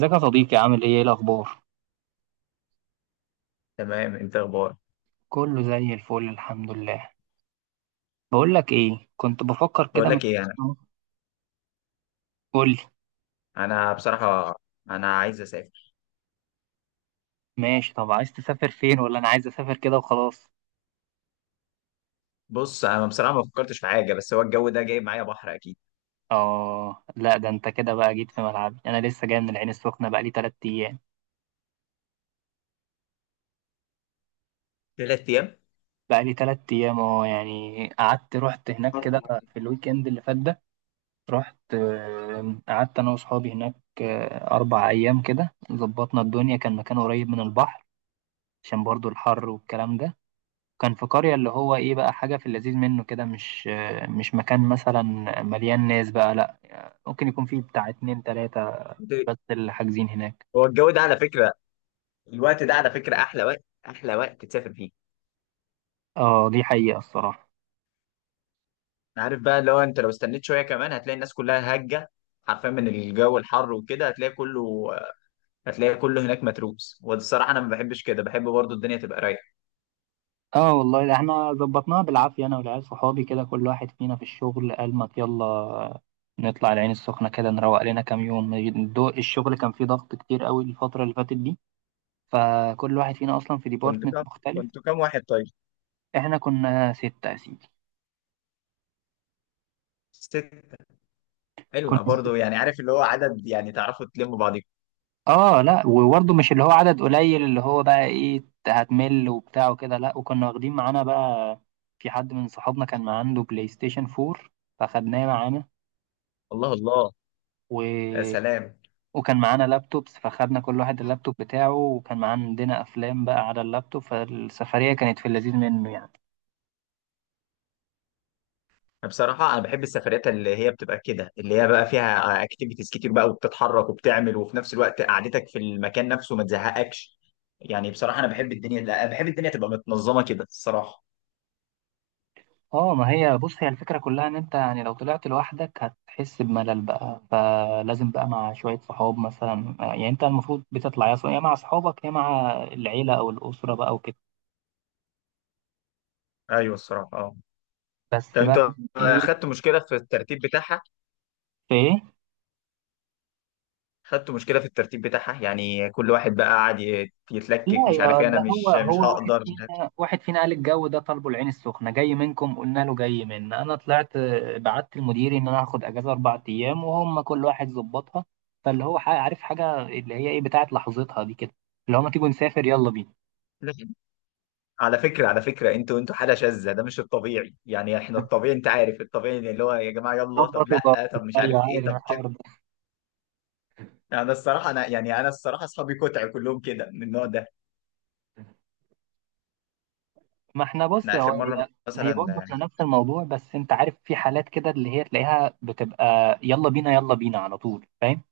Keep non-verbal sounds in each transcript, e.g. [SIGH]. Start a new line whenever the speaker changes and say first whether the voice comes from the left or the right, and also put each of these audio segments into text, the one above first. right: ازيك يا صديقي، عامل ايه؟ الاخبار؟
left: تمام، انت اخبارك؟
right: كله زي الفل، الحمد لله. بقول لك ايه، كنت بفكر
left: بقول
right: كده من...
left: لك ايه، انا
right: قول لي.
left: انا بصراحه، انا عايز اسافر.
right: ماشي، طب عايز تسافر فين ولا انا عايز اسافر كده وخلاص؟
left: بص، انا بصراحه ما فكرتش في حاجه، بس هو الجو ده جايب معايا بحر اكيد.
right: اه لا، ده انت كده بقى جيت في ملعبي، انا لسه جاي من العين السخنه، بقى لي 3 ايام.
left: 3 ايام؟
right: بقى لي 3 ايام، اه، يعني قعدت رحت هناك كده
left: [LAUGHS]
right: في الويك اند اللي فات ده. رحت، قعدت انا واصحابي هناك. اربع ايام كده ظبطنا الدنيا، كان مكان قريب من البحر، عشان برضو الحر والكلام ده. كان في قرية، اللي هو ايه بقى، حاجة في اللذيذ منه كده، مش مكان مثلا مليان ناس بقى، لا، ممكن يكون فيه بتاع اتنين تلاتة بس اللي حاجزين هناك.
left: هو الجو ده على فكره، الوقت ده على فكره احلى وقت تسافر فيه.
right: اه دي حقيقة الصراحة.
left: عارف بقى اللي هو انت لو استنيت شويه كمان هتلاقي الناس كلها هجه، حرفيا من الجو الحر وكده، هتلاقي كله هناك متروس، والصراحه انا ما بحبش كده، بحب برضو الدنيا تبقى رايقه.
right: اه والله، ده احنا ظبطناها بالعافية، انا والعيال صحابي كده كل واحد فينا في الشغل قال ما يلا نطلع العين السخنة كده نروق لنا كام يوم. الشغل كان فيه ضغط كتير قوي الفترة اللي فاتت دي، فكل واحد فينا اصلا في
left: كنت
right: ديبارتمنت
left: كام
right: مختلف.
left: كنت كام واحد طيب؟
right: احنا كنا ستة يا سيدي.
left: ست؟
right: كنا...
left: حلوه برضو، يعني عارف اللي هو عدد، يعني تعرفوا تلموا بعض.
right: اه لا، وبرضه مش اللي هو عدد قليل اللي هو بقى ايه هتمل وبتاع وكده، لا. وكنا واخدين معانا بقى، في حد من صحابنا كان معاه عنده بلاي ستيشن 4، فخدناه معانا.
left: الله الله.
right: و...
left: يا سلام.
right: وكان معانا لابتوبس، فخدنا كل واحد اللابتوب بتاعه، وكان معانا عندنا افلام بقى على اللابتوب، فالسفرية كانت في اللذيذ منه يعني.
left: بصراحة أنا بحب السفريات اللي هي بتبقى كده، اللي هي بقى فيها أكتيفيتيز كتير بقى، وبتتحرك وبتعمل، وفي نفس الوقت قعدتك في المكان نفسه ما تزهقكش. يعني بصراحة أنا بحب الدنيا، لا بحب الدنيا تبقى متنظمة كده الصراحة.
right: اه ما هي بص، هي الفكرة كلها ان انت يعني لو طلعت لوحدك هتحس بملل بقى، فلازم بقى مع شوية صحاب مثلا، يعني انت المفروض بتطلع يا مع صحابك يا مع العيلة او الأسرة بقى وكده.
left: أيوه الصراحة، أه. طب
right: بس بقى.
left: أنت
right: ايه؟
left: أخدت مشكلة في الترتيب بتاعها؟
right: في ايه؟
left: أخدت مشكلة في الترتيب بتاعها، يعني كل واحد بقى قاعد
right: لا
left: يتلكك، مش عارف
right: يا،
left: إيه، أنا
right: ده هو
left: مش
right: هو واحد
left: هقدر.
right: فينا واحد فينا قال الجو ده طالبه، العين السخنة جاي منكم؟ قلنا له جاي منا. انا طلعت بعت لمديري ان انا هاخد اجازة اربع ايام، وهم كل واحد ظبطها. فاللي هو عارف حاجة اللي هي ايه بتاعت لحظتها دي كده، اللي هو ما تيجوا نسافر، يلا بينا.
left: لا. على فكرة انتوا حالة شاذة، ده مش الطبيعي، يعني احنا الطبيعي، انت عارف الطبيعي اللي هو يا جماعة يلا، طب
right: ظبط وظبط.
left: لا، طب مش عارف
right: ايوه، عارف
left: ايه، طب كده.
right: الحوار ده.
left: يعني انا الصراحة اصحابي كتع كلهم كده من النوع ده.
right: ما احنا بص،
left: احنا
right: هو
left: اخر
right: هي...
left: مرة
right: هي
left: مثلا.
right: برضه احنا نفس الموضوع، بس انت عارف في حالات كده اللي هي تلاقيها بتبقى يلا بينا، يلا بينا على طول، فاهم؟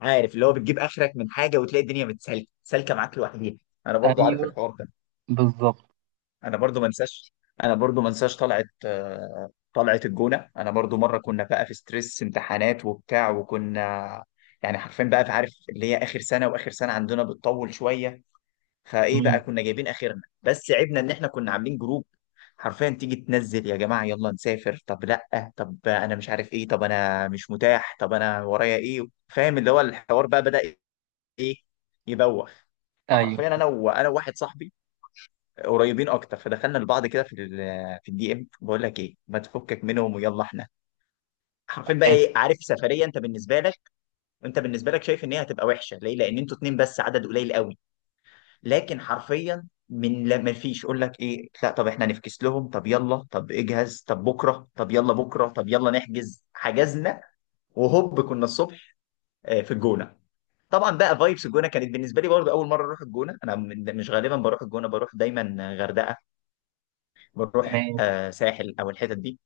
left: عارف اللي هو بتجيب اخرك من حاجة وتلاقي الدنيا سالكة معاك لوحديها. انا برضو عارف
right: ايوه،
left: الحوار ده.
right: بالظبط.
left: انا برضو ما انساش انا برضو ما انساش طلعت الجونة. انا برضو مرة كنا بقى في ستريس امتحانات وبتاع، وكنا يعني حرفيا بقى في، عارف اللي هي اخر سنة، واخر سنة عندنا بتطول شوية. فايه بقى،
right: مم.
left: كنا جايبين اخرنا، بس عيبنا ان احنا كنا عاملين جروب. حرفيا تيجي تنزل يا جماعه، يلا نسافر، طب لا، طب انا مش عارف ايه، طب انا مش متاح، طب انا ورايا ايه. فاهم اللي هو الحوار بقى بدأ، ايه، يبوخ.
right: ايوه.
left: فحرفيا انا وواحد صاحبي قريبين اكتر، فدخلنا لبعض كده في في الدي ام، بقول لك ايه، ما تفكك منهم ويلا احنا. حرفيا بقى،
right: حلو.
left: ايه، عارف سفريه انت بالنسبه لك، انت بالنسبه لك شايف ان هي هتبقى وحشه ليه؟ لان انتوا اتنين بس، عدد قليل قوي. لكن حرفيا من، لا ما فيش، يقول لك ايه، لا طب احنا نفكس لهم، طب يلا، طب اجهز، طب بكره، طب يلا بكره، طب يلا نحجز، حجزنا. وهوب كنا الصبح في الجونه. طبعا بقى فايبس الجونه كانت بالنسبه لي، برضه اول مره اروح الجونه، انا مش غالبا بروح الجونه، بروح دايما غردقه، بروح
right: ماشي،
left: ساحل او الحتت دي.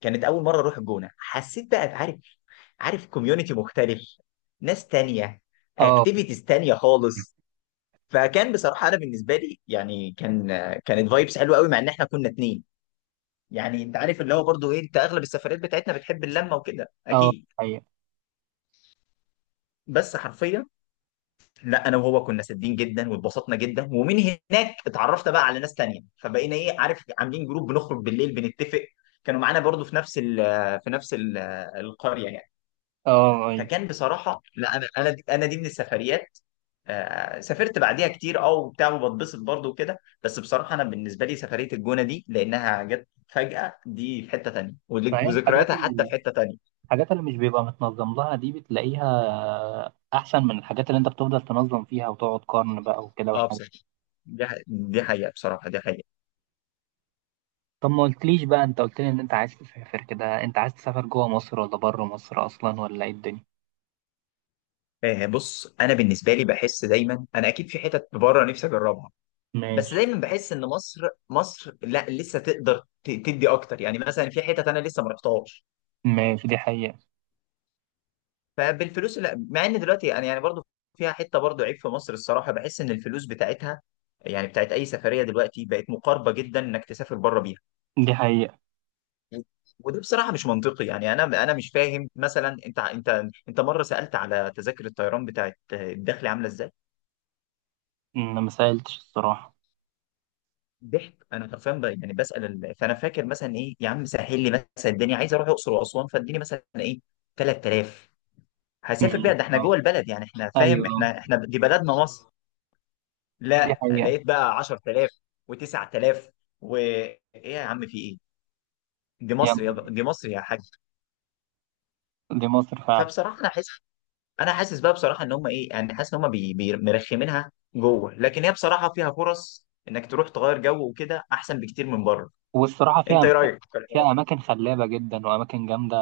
left: كانت اول مره اروح الجونه، حسيت بقى عارف، عارف كوميونتي مختلف، ناس تانية،
right: اه،
left: اكتيفيتيز تانية خالص. فكان بصراحه انا بالنسبه لي، يعني كان، كانت فايبس حلوه قوي، مع ان احنا كنا اتنين. يعني انت عارف اللي هو برضو، ايه، انت اغلب السفريات بتاعتنا بتحب اللمه وكده
right: اه،
left: اكيد.
right: ايوه،
left: بس حرفيا، لا انا وهو كنا سادين جدا واتبسطنا جدا، ومن هناك اتعرفت بقى على ناس تانية، فبقينا، ايه، عارف، عاملين جروب بنخرج بالليل بنتفق. كانوا معانا برضو في نفس في نفس القريه يعني.
right: اه، ايوه.
left: فكان بصراحه، لا انا، انا دي من السفريات. سافرت بعديها كتير، وبتاع، وبتبسط برضه وكده. بس بصراحه انا بالنسبه لي سفريه الجونه دي، لانها جت فجاه، دي في حته تانيه،
right: فهي
left: وذكرياتها حتى في حته تانيه.
right: الحاجات اللي مش بيبقى متنظم لها دي بتلاقيها احسن من الحاجات اللي انت بتفضل تنظم فيها وتقعد قرن بقى وكده
left: اه
right: والحاجات.
left: بصراحه، دي حقيقه، بصراحه دي حقيقه.
right: طب ما قلتليش بقى، انت قلت لي ان انت عايز تسافر كده، انت عايز تسافر جوه مصر ولا بره مصر اصلا، ولا ايه الدنيا؟
left: آه بص، انا بالنسبه لي بحس دايما انا اكيد في حتت بره نفسي اجربها، بس
right: ماشي.
left: دايما بحس ان مصر، مصر لا لسه تقدر تدي اكتر، يعني مثلا في حتت انا لسه ما رحتهاش.
right: ماشي، دي حقيقة.
left: فبالفلوس، لا، مع ان دلوقتي انا يعني برضو فيها حته، برضو عيب في مصر الصراحه، بحس ان الفلوس بتاعتها، يعني بتاعت اي سفريه، دلوقتي بقت مقاربه جدا انك تسافر بره بيها.
right: دي حقيقة.
left: وده بصراحه مش منطقي، يعني انا مش فاهم، مثلا انت مره سالت على تذاكر الطيران بتاعت الداخلي عامله ازاي؟
right: انا ما سألتش الصراحة.
left: ضحك، انا حرفيا يعني بسال فانا فاكر مثلا، ايه يا عم، سهل لي مثلا الدنيا، عايز اروح الاقصر واسوان، فاديني مثلا ايه، 3000، هسافر بيها، ده
right: ماشي،
left: احنا
right: اه.
left: جوه البلد يعني، احنا
right: ايوه،
left: فاهم، احنا
right: اه.
left: احنا دي بلدنا مصر.
right: دي
left: لا
right: حقيقة.
left: لقيت بقى 10,000 و9000، وايه يا عم في ايه،
right: يلا.
left: دي مصر يا حاج.
right: دي مصر فعلا.
left: فبصراحه انا حاسس بقى بصراحه، ان هم، ايه يعني، حاسس ان هم مرخمينها جوه، لكن هي بصراحه فيها فرص انك تروح تغير جو وكده، احسن بكتير من بره.
right: والصراحة فيها
left: انت ايه
right: اماكن،
left: رايك في الحوار؟
right: فيها اماكن خلابة جدا واماكن جامدة.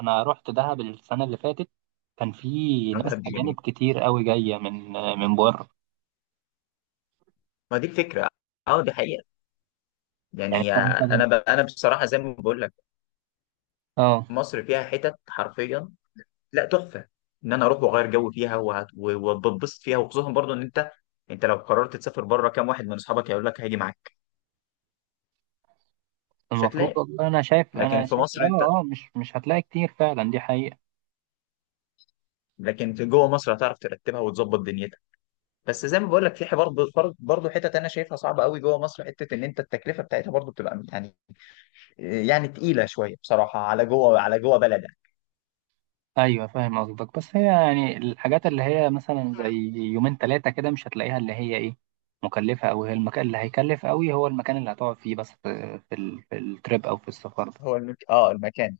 right: انا رحت دهب السنة اللي فاتت، كان في
left: بتاع
right: ناس
left: دهب دي
right: اجانب
left: جميل،
right: كتير قوي جاية من بره.
left: ما دي الفكره، اه دي حقيقه.
right: يعني
left: يعني
right: انت مثلا.
left: انا انا بصراحه زي ما بقول لك،
right: اه.
left: مصر فيها حتت حرفيا، لا، تحفه، ان انا اروح واغير جو فيها، وبتبسط فيها، وخصوصا برضو ان انت، انت لو قررت تسافر بره، كام واحد من اصحابك هيقول لك هاجي معاك؟ مش
right: المفروض
left: هتلاقي.
right: والله. انا شايف
left: لكن
right: انا
left: في
right: شايف
left: مصر انت،
right: اه، اه، مش هتلاقي كتير فعلا، دي حقيقة.
left: لكن في جوه مصر هتعرف ترتبها وتظبط دنيتك. بس زي ما بقول لك في حوار برضه، حتت انا شايفها صعبه قوي جوه مصر، حته ان انت التكلفه بتاعتها برضه بتبقى يعني، يعني تقيله شويه بصراحه على جوه، بلدك.
right: ايوه فاهم قصدك، بس هي يعني الحاجات اللي هي مثلا زي يومين ثلاثة كده مش هتلاقيها اللي هي ايه، مكلفة، او هي المكان اللي هيكلف قوي، هو المكان اللي هتقعد فيه بس، في التريب او في السفر ده.
left: هو المكان،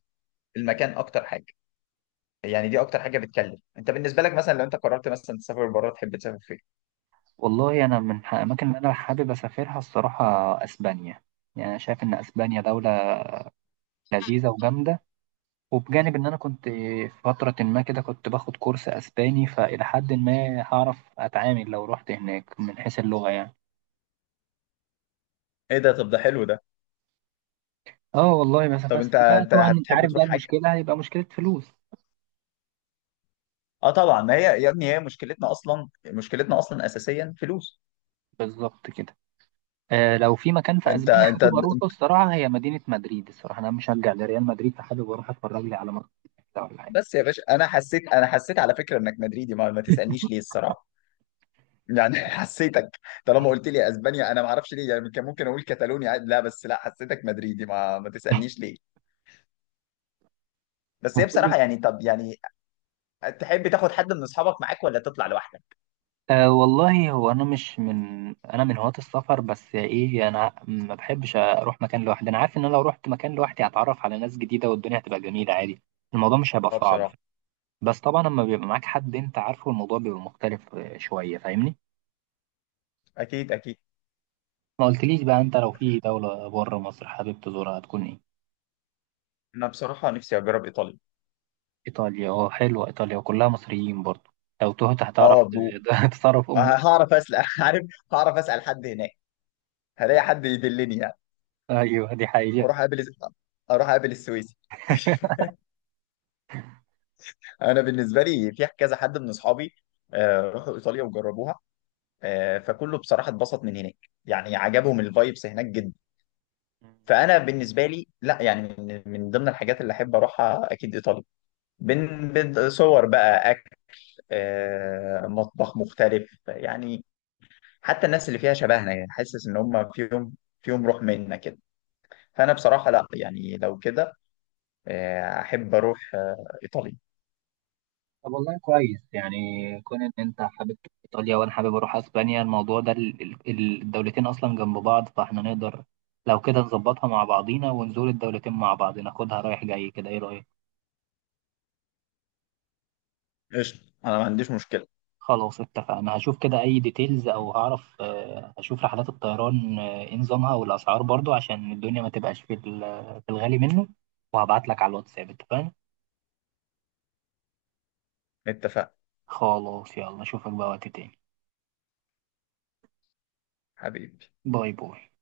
left: المكان اكتر حاجه، يعني دي اكتر حاجه بتكلف. انت بالنسبه لك مثلا، لو انت قررت مثلا تسافر بره، تحب تسافر فين؟
right: والله انا من الاماكن اللي انا حابب اسافرها الصراحة، اسبانيا. يعني انا شايف ان اسبانيا دولة لذيذة وجامدة، وبجانب ان انا كنت في فترة ما كده كنت باخد كورس اسباني، فالى حد ما هعرف اتعامل لو رحت هناك من حيث اللغة يعني.
left: ايه ده، طب ده حلو ده.
right: اه والله، بس
left: طب
right: بس
left: انت
right: بقى،
left: انت
right: طبعا انت
left: هتحب
right: عارف
left: تروح
right: بقى
left: حاجه؟
right: المشكلة هيبقى مشكلة فلوس.
left: اه طبعا، ما هي يا ابني هي مشكلتنا اصلا، مشكلتنا اصلا اساسيا فلوس.
right: بالظبط كده. لو في مكان في
left: انت
right: اسبانيا
left: انت
right: حابب اروحه الصراحة، هي مدينة مدريد، الصراحة انا مشجع لريال مدريد، فحابب اروح اتفرج لي على ماتش ولا حاجة.
left: بس يا باشا، انا حسيت على فكره انك مدريدي، ما تسالنيش ليه الصراحه، يعني [LAUGHS] حسيتك، طالما قلت لي اسبانيا انا ما اعرفش ليه، يعني كان ممكن اقول كتالونيا عادي، لا بس لا حسيتك مدريدي، ما تسالنيش ليه. بس هي
right: وكل...
left: بصراحه يعني، طب يعني تحب تاخد حد من اصحابك معاك ولا تطلع لوحدك؟
right: والله، هو انا مش من انا من هواة السفر، بس ايه، انا ما بحبش اروح مكان لوحدي، انا عارف ان انا لو رحت مكان لوحدي هتعرف على ناس جديده والدنيا هتبقى جميله عادي. الموضوع مش هيبقى
left: اه
right: صعب.
left: بصراحه،
right: بس طبعا لما بيبقى معاك حد انت عارفه، الموضوع بيبقى مختلف شويه، فاهمني؟
left: اكيد اكيد.
right: ما قلتليش بقى، انت لو في دوله بره مصر حابب تزورها هتكون ايه؟
left: انا بصراحه نفسي اجرب ايطاليا.
right: ايطاليا، اه حلوه ايطاليا، وكلها مصريين برضه، لو تهت هتعرف
left: اه،
right: [LAUGHS] تتصرف امور.
left: هعرف اسال [LAUGHS] عارف، هعرف اسال حد هناك، هلاقي حد يدلني يعني،
right: ايوه دي حقيقه.
left: واروح اقابل اروح اقابل السويسي. [LAUGHS] انا بالنسبه لي في كذا حد من اصحابي راحوا ايطاليا وجربوها، فكله بصراحه اتبسط من هناك، يعني عجبهم الفايبس هناك جدا.
right: [LAUGHS]
left: فانا بالنسبه لي لا يعني، من ضمن الحاجات اللي احب اروحها اكيد ايطاليا. بين بين، صور بقى، اكل، مطبخ مختلف يعني، حتى الناس اللي فيها شبهنا، يعني حاسس ان هم فيهم، فيهم روح منا كده. فانا بصراحه لا، يعني لو كده، احب اروح ايطاليا.
right: طب والله كويس يعني، كون ان انت حابب تروح ايطاليا وانا حابب اروح اسبانيا، الموضوع ده الدولتين اصلا جنب بعض، فاحنا نقدر لو كده نظبطها مع بعضينا ونزور الدولتين مع بعض، ناخدها رايح جاي كده، ايه رايك؟
left: قشطة، أنا ما عنديش مشكلة.
right: خلاص اتفقنا، هشوف كده اي ديتيلز، او هعرف، هشوف رحلات الطيران، ايه نظامها والاسعار برضو عشان الدنيا ما تبقاش في الغالي منه، وهبعت لك على الواتساب، اتفقنا؟
left: اتفقنا.
right: خلاص، يلا اشوفك بقى وقت تاني.
left: حبيبي.
right: باي باي.